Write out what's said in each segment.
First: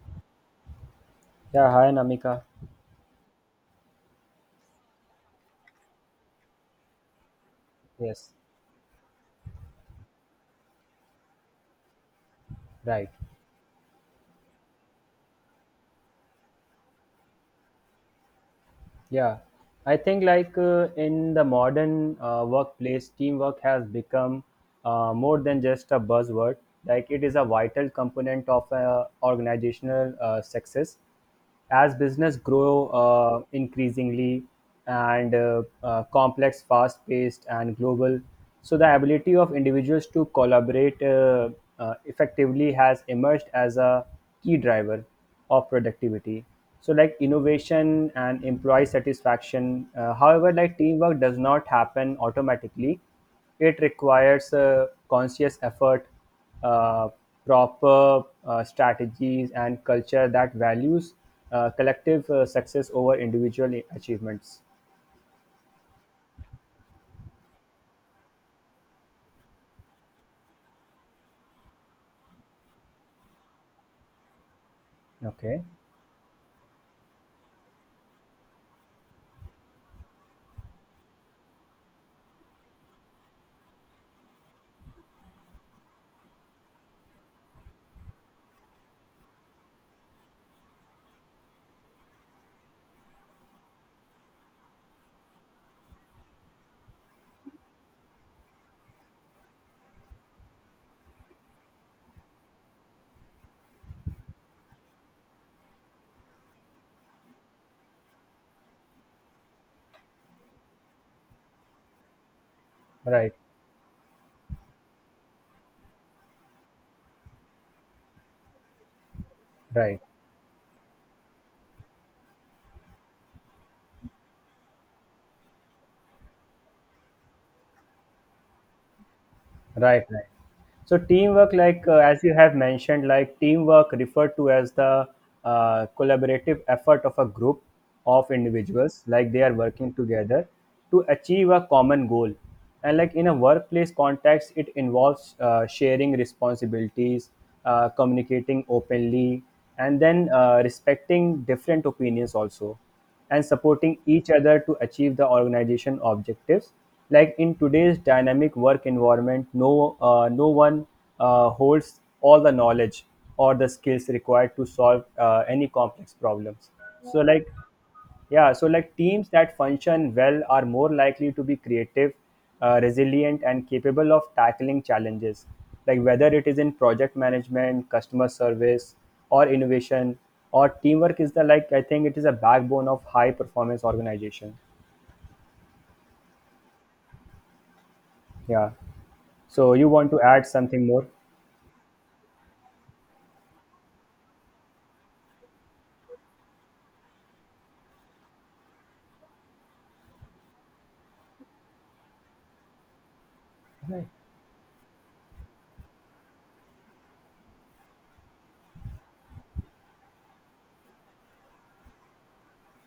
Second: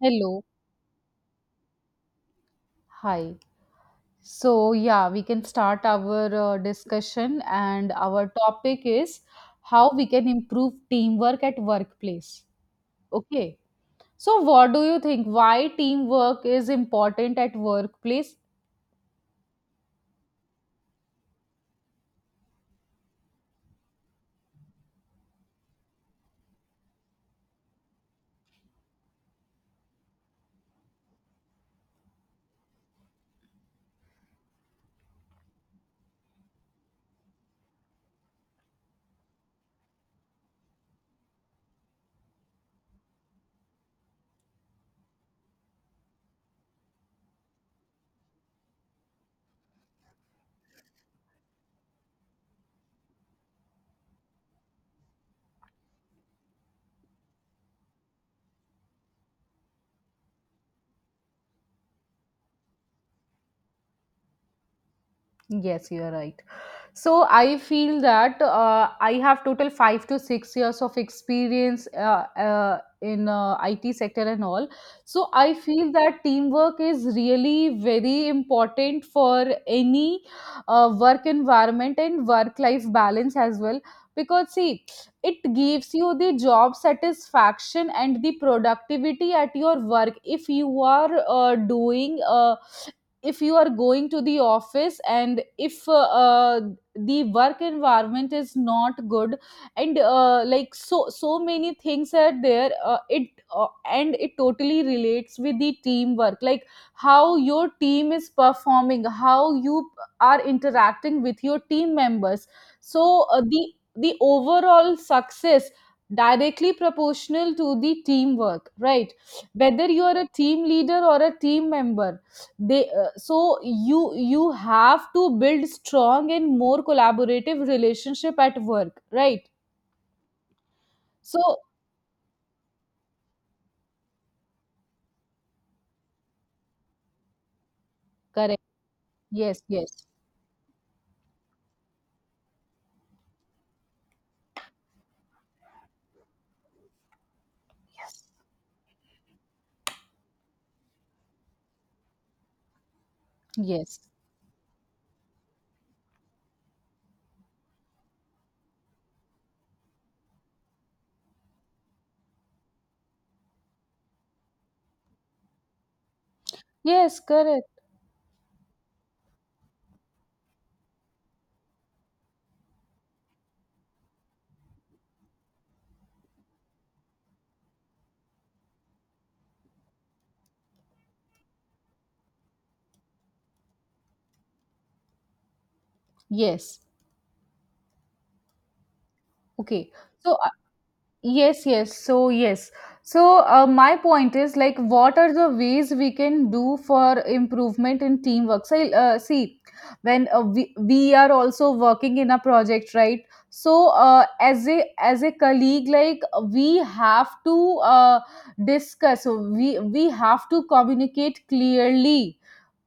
Hello. Yeah, hi Namika. Hi. So, yeah, we can start our discussion, and Yes, our topic is how we can improve teamwork at workplace. right. Okay. So, what do you think? Why teamwork is important at workplace? Yeah, I think like in the modern workplace, teamwork has become more than just a buzzword. Like it is a vital component of organizational success. As business grow increasingly and complex, fast-paced, and global, so the ability of individuals to collaborate effectively has emerged as a key driver of productivity, so like innovation and employee satisfaction. However, like teamwork does not happen automatically, it requires conscious effort, uh, proper strategies and culture that values collective success over individual achievements. Yes, you are right. So I feel that I have total 5 to 6 years of experience in IT sector and all. So I Okay. feel that teamwork is really very important for any work environment and work life balance as well. Because see, it gives you the job satisfaction and the productivity at your work if you are doing. If you are going to the office and if the work environment is not good and like so many things are there it uh, and it totally relates with the teamwork, like how your team is performing, how you are interacting with your team members. So Right. The overall success directly proportional to the teamwork, right? Whether Right. you are a team leader or a team member, they so you have to build strong and more collaborative relationship at work, right? Right, right. So teamwork, So like as you have mentioned, like teamwork referred to as the collaborative effort of a group of correct, individuals, like they are yes, working yes, together to achieve a common goal. And like in a workplace context, it involves sharing responsibilities, communicating openly, and then respecting different opinions also and supporting yes, each other to achieve the organization objectives. Like in today's dynamic work environment, no one holds all the knowledge or the skills required to solve any complex problems. So yes, like correct, yeah, so like teams that function well are more likely to be creative, resilient, and capable of tackling challenges, like whether it is in project management, customer service, or innovation, or teamwork is the, like I think it is a backbone of high performance organization. yes, Yeah. So you okay. want to So add something more? yes, yes. So, yes. So, my point is like, what are the ways we can do for improvement in teamwork? So, see, when we are also working in a project, right? So, Right. As a colleague, like we have to discuss. So we have to communicate clearly,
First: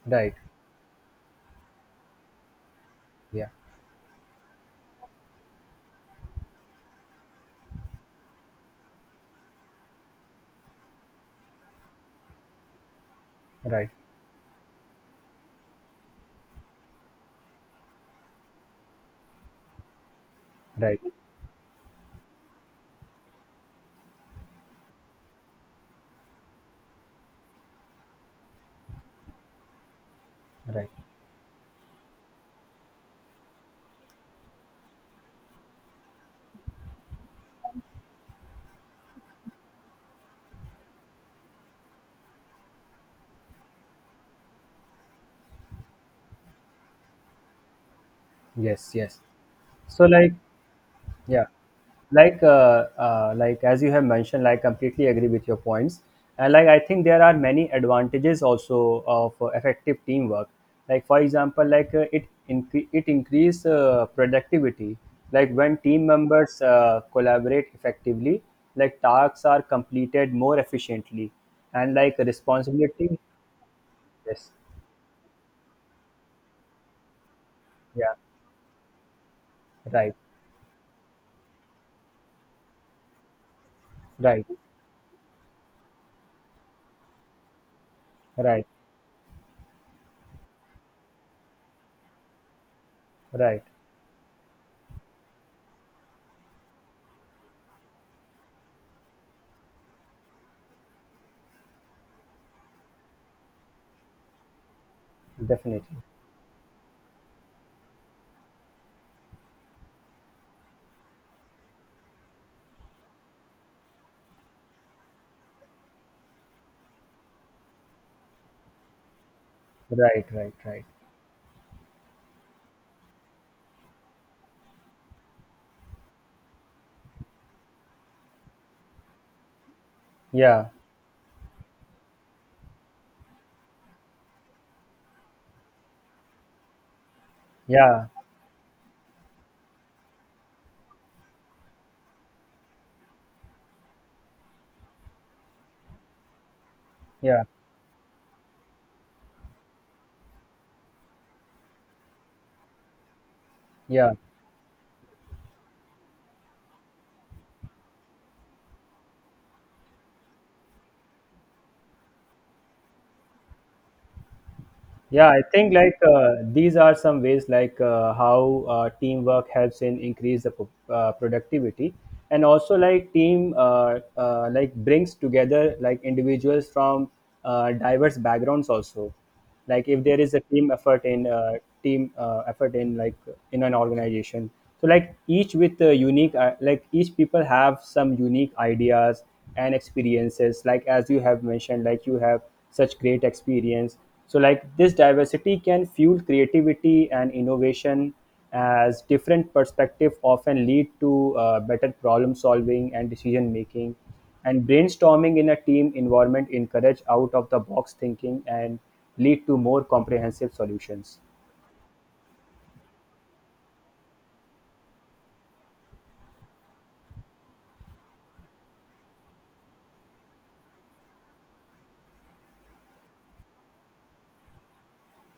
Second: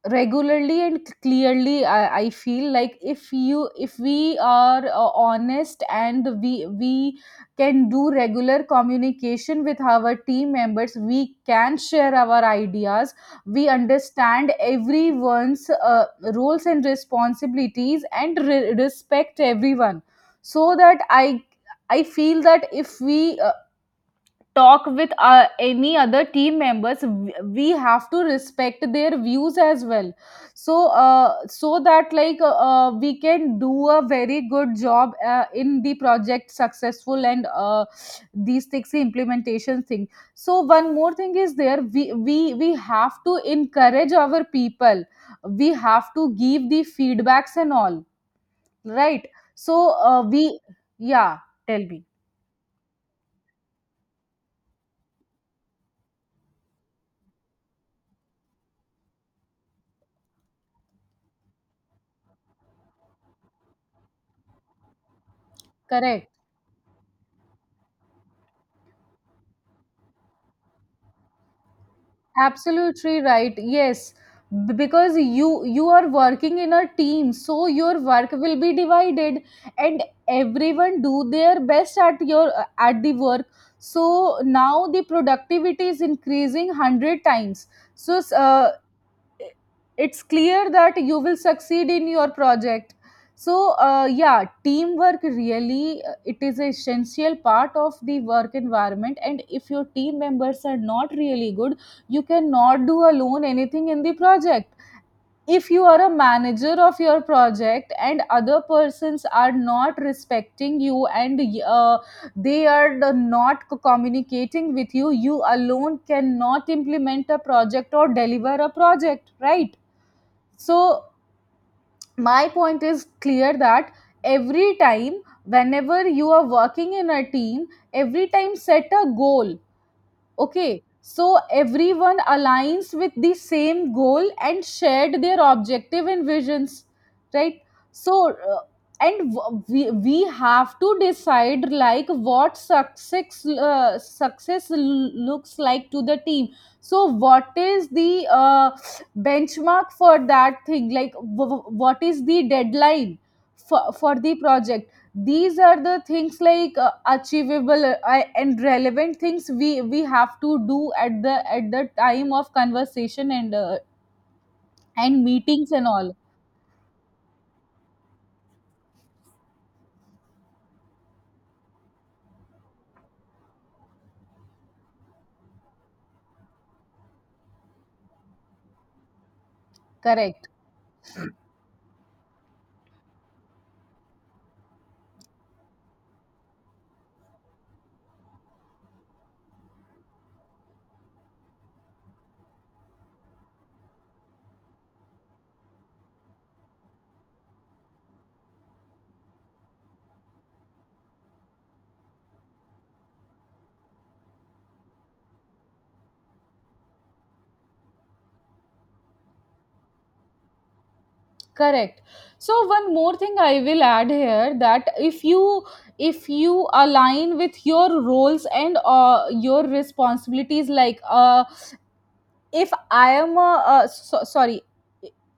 Right. regularly and clearly. I feel like if Yeah. you if we are honest and we can do regular communication with our team members, we can share our ideas, we Right. understand everyone's roles and responsibilities and respect everyone, so Right. that I feel that if we talk with any other team members, we have to respect their views as well. So Right. So that like we can do a very good job in the project successful and these things, the implementation thing. So one more thing is there, we have to encourage our people, we have to give the feedbacks and all, Yes. Yes. right? So So like we yeah, yeah, tell me. Like as you have mentioned, like completely agree with your points, and like I think there are many advantages also of effective teamwork. Like for example, like it increase productivity, like when team Correct, members collaborate effectively, like tasks are completed more efficiently and like responsibility. absolutely right, yes. Yes. Because you are working in a team, so your Yeah. work will be divided and Right, everyone do their best at your at the work. So right. now the productivity is increasing 100 times. So Right, it's clear that you will succeed in your project. So right. Yeah, teamwork really it is an essential part of the work environment, and if your team members are not really good, you cannot do alone anything in the project. If you Definitely. are a manager of your project and other persons are not respecting you and uh, they are not communicating with you, you alone cannot implement a project or deliver a project, right? Right, right, right. So my point is clear that every time whenever you are working in a team, every time set a goal. Yeah, Okay, so everyone aligns with the same goal and shared their objective and visions, right? yeah. So, and we have to decide like what success looks like to the team. So, Yeah. what is the benchmark for that thing? Like, what is the deadline Yeah, for the project? These are the things like achievable and relevant things we have to do at the time of conversation and yeah. I meetings think and like all. These are some ways like how teamwork helps in increase the productivity, and also like team like brings together like individuals from diverse backgrounds also. Like if there is a Correct, team effort in like in an organization, so like each with a unique like each people have some unique ideas and experiences. Like as you have mentioned, like you have such great experience, so like this diversity can fuel creativity and innovation, as different perspective often lead to better problem solving and decision making, and brainstorming in a team environment encourage out of the box thinking and lead to more comprehensive solutions. correct. So one more thing I will add here that if you align with your roles and your responsibilities, like a if I am a, so, sorry,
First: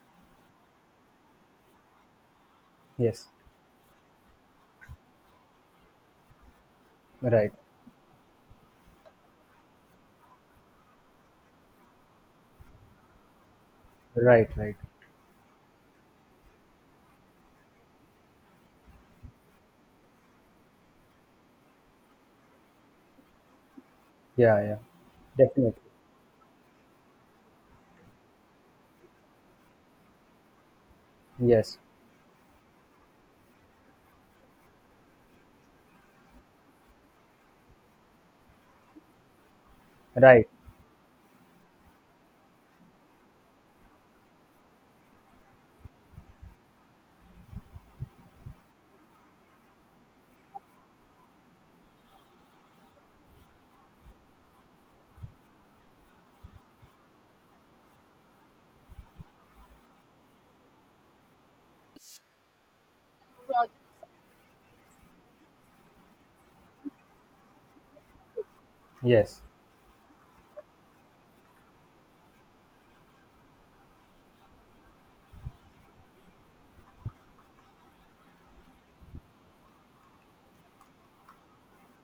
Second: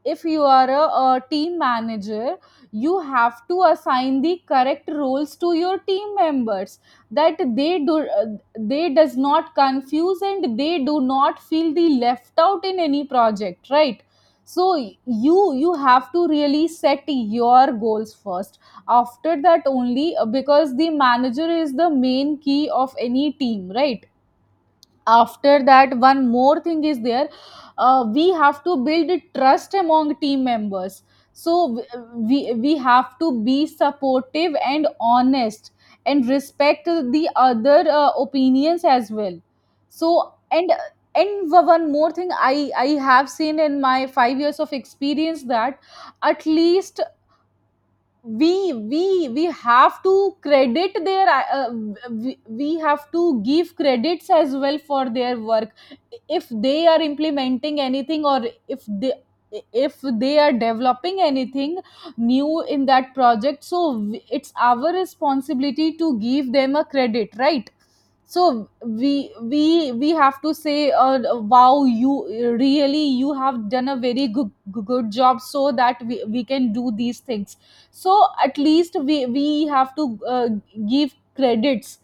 if you are a team manager, you Yes. have to assign the correct roles to your team members, that Right, they do they does not confuse and they do not feel the left out in any project, right? right, So right. you have to really set your goals first. After that, only because the manager is the main key of any team, right? Yeah, yeah. After Definitely. that, one more thing is there. We have to build trust among team members. So Yes. we have to be supportive and honest and respect the other opinions as well. So Right. And one more thing I have seen in my 5 years of experience that at least we have to credit their uh, we have to give credits as well for their work. If they are implementing anything or if they are developing anything new in that project, so it's our responsibility to give them a credit, right? So we Yes. we we have to say wow, you really, you have done a very good job, so that we can do these things. So at least we have to give credits.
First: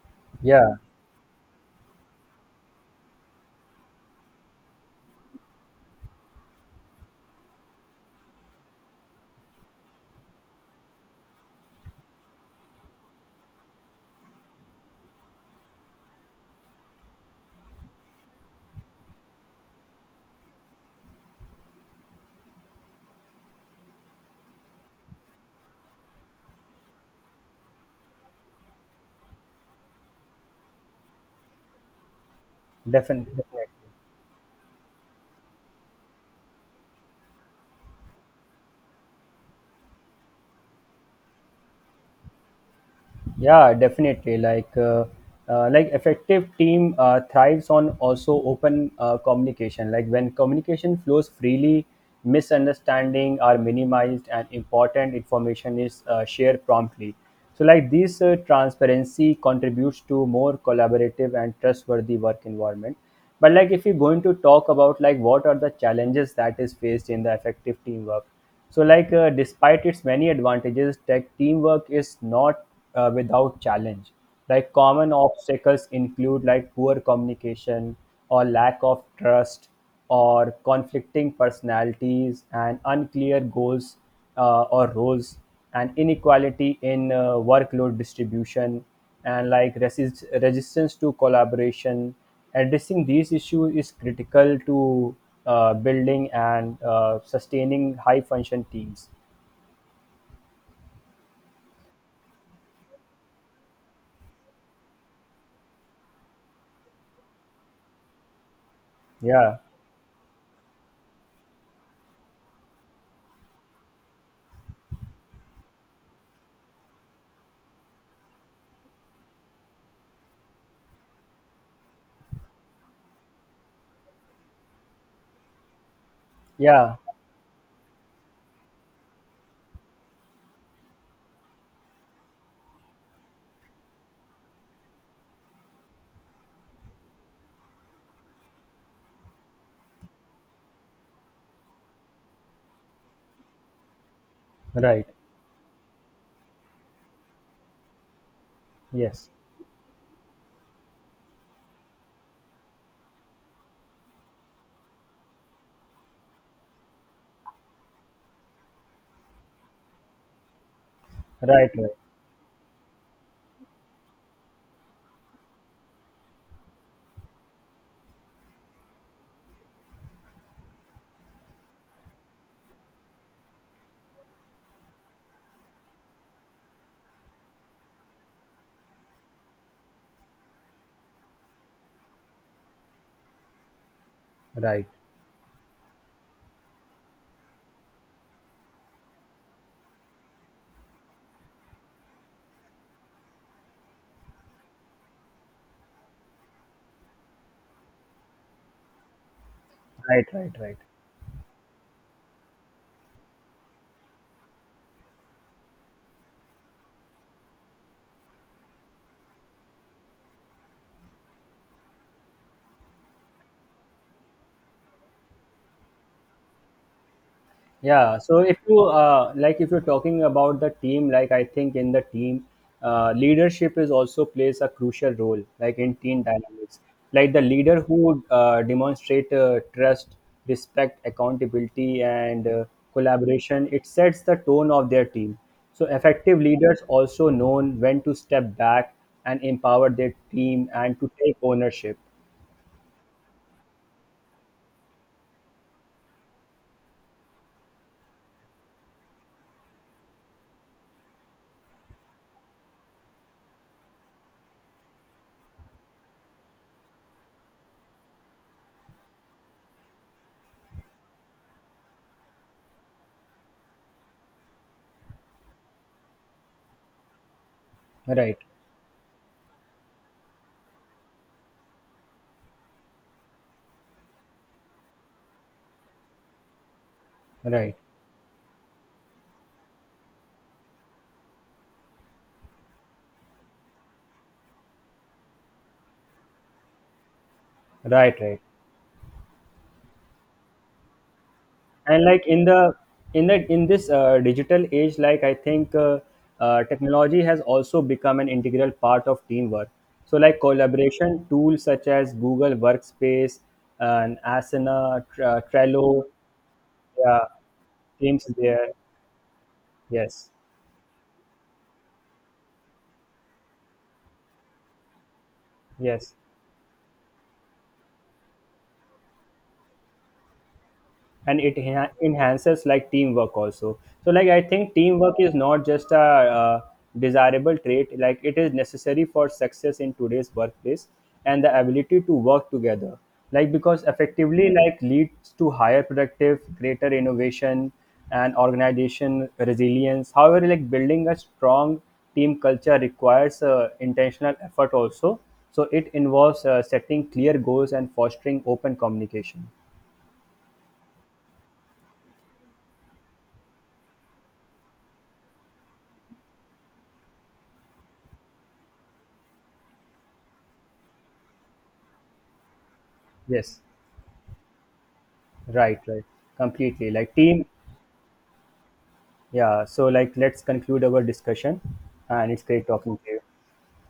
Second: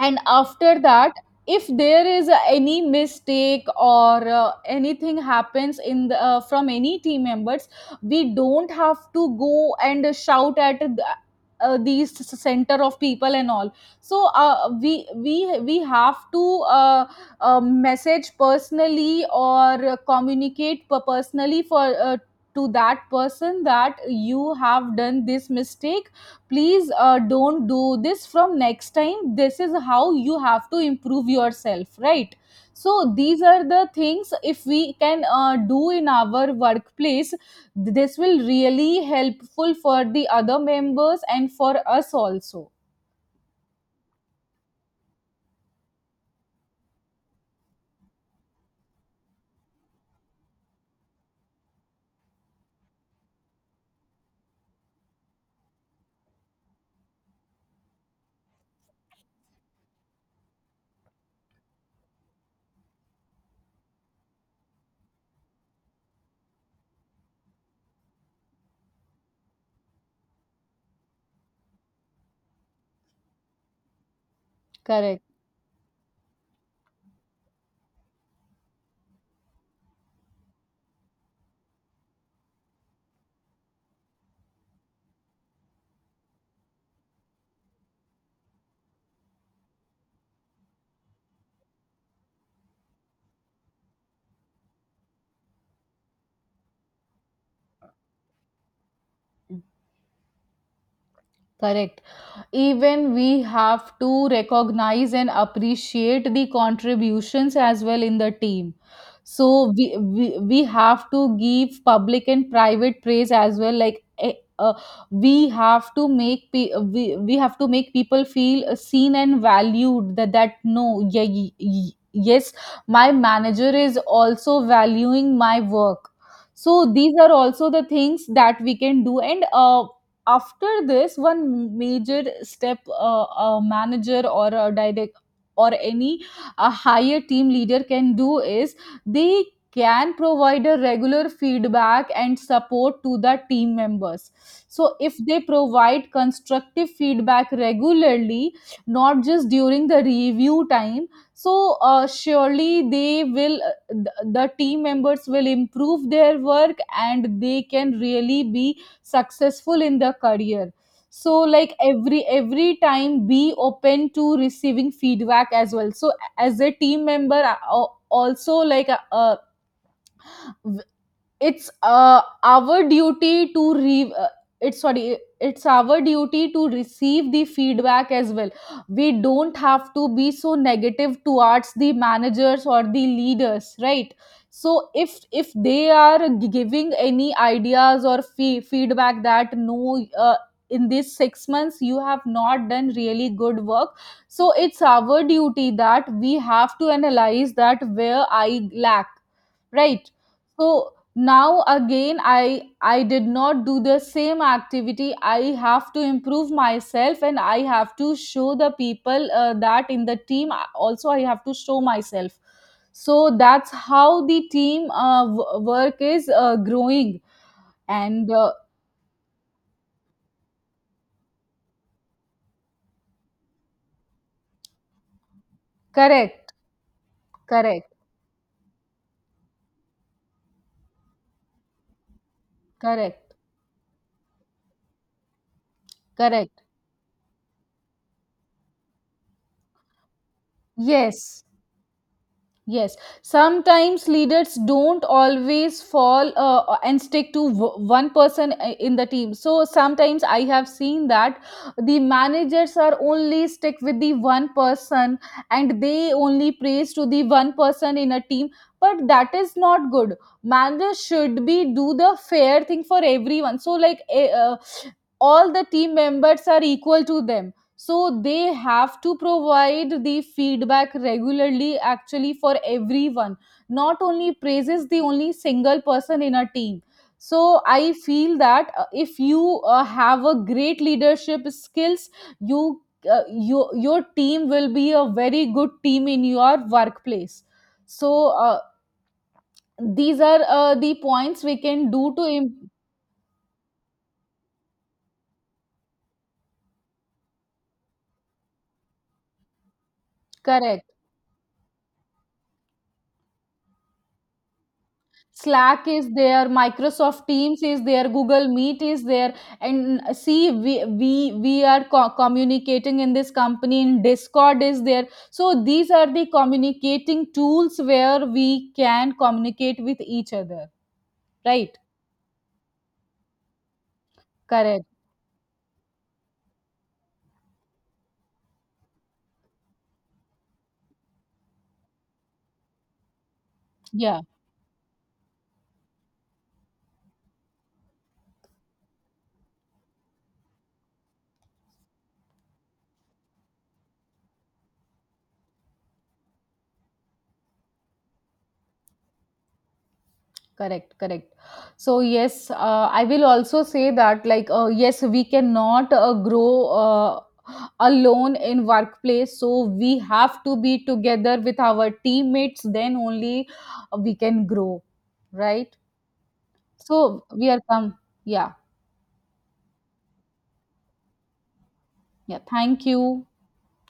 And Yeah. after that, if there is any mistake or anything happens in the, from any team members, we don't have to go and shout at the, these center of people and all. So we have to uh, message personally or communicate personally for to that person that you have done this mistake. Please don't do this from next time. This is how you have to improve yourself, right? So these Definitely. are the things if we can do in our workplace, this will really helpful for the other members and for us also. Yeah, definitely. Like effective team thrives on also open communication. Like when communication flows freely, misunderstanding are minimized and important information is shared promptly. So, like this transparency contributes to more collaborative and trustworthy work environment. But like if you're going to talk about like what are the challenges that is faced in the effective teamwork, so, like, despite its many advantages, tech teamwork is not without challenge. Like, common Correct. obstacles include like poor communication or lack of trust, or conflicting personalities and unclear goals or roles, and inequality in workload distribution, and like resistance to collaboration. Addressing these issues is critical to building and sustaining high function teams. Correct. Even we have to recognize and appreciate the contributions as well in the team. Yeah, So we have to give public and private praise as well, like uh, we have to make we have to make people feel seen and valued, that that no, yeah, yes, my manager is also valuing my work. So yeah, these are also the things that we can do. And after this, one major step a manager or a direct or any a higher team leader can do is they can provide a regular feedback and support to the team members. So right. if they provide constructive feedback regularly, not Yes, just during the review time, so surely they will the team members will improve their work and they can really be successful in their career. So right, like right, every time be open to receiving feedback as well. So as a team member also, like it's our duty to re it's sorry, it's our duty to receive the feedback as well. We don't have to be so negative towards the managers or the leaders, right? So right, if they are giving any ideas or feedback, that no in these 6 months you have not done really good work, so it's our duty that we have to analyze that where I lack, right? right, right, right. So now again I did not do the same activity, I have to improve myself and I have to show the people that in the team also I have to show myself. So that's how the team work is growing. Yeah, And so if you like, if you're talking about the team, like I think in the team, leadership is also plays a crucial role, like in team correct, dynamics. Like the leader correct, who demonstrate trust, respect, accountability, and correct, collaboration, it sets the tone of their team. So effective correct, leaders also known when to step back and empower their team and to take yes. ownership. Yes, sometimes leaders don't always fall and stick to one person in the team. So sometimes I have seen that the managers are only stick with the one person and they only praise to the one person in a team. But that is not good. Managers should be do the fair thing for everyone. So like all the team members are equal to them, so Right, they have to provide the feedback regularly actually for everyone, not only praises the only single person in a team. So right, I feel that if you have a great leadership skills, you your team will be a very good team in your workplace. right, So right. These are the points we can And do to like in the in the in this digital age, like I think technology has also become an integral part of teamwork. So like correct. collaboration tools such as Google Workspace and Asana, Slack Trello, is there, yeah, Microsoft Teams is there, Teams is Google there. Meet is there, and Yes. see we are communicating in this company. In Discord is there, so these are Yes. the communicating tools where we can communicate with each other. And it Right? Enhances like teamwork also. So like I think Correct. teamwork is not just a uh, desirable trait, like it is necessary for success in today's workplace, and the ability to work together, like because Yeah. effectively like leads to higher productive, greater innovation and organization resilience. However, like building a strong team culture requires intentional effort also, so it involves setting clear goals and fostering open communication. Correct, correct. So yes, I will also say that like yes, we cannot grow alone in workplace. So we have to be together with our teammates. Then only Yes. We can grow, right? Right, right. Completely. Like So team, we are come. Yeah, yeah. So like let's conclude our discussion, and yeah. it's great Thank talking to you. you,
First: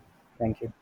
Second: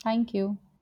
thank you. Thank you.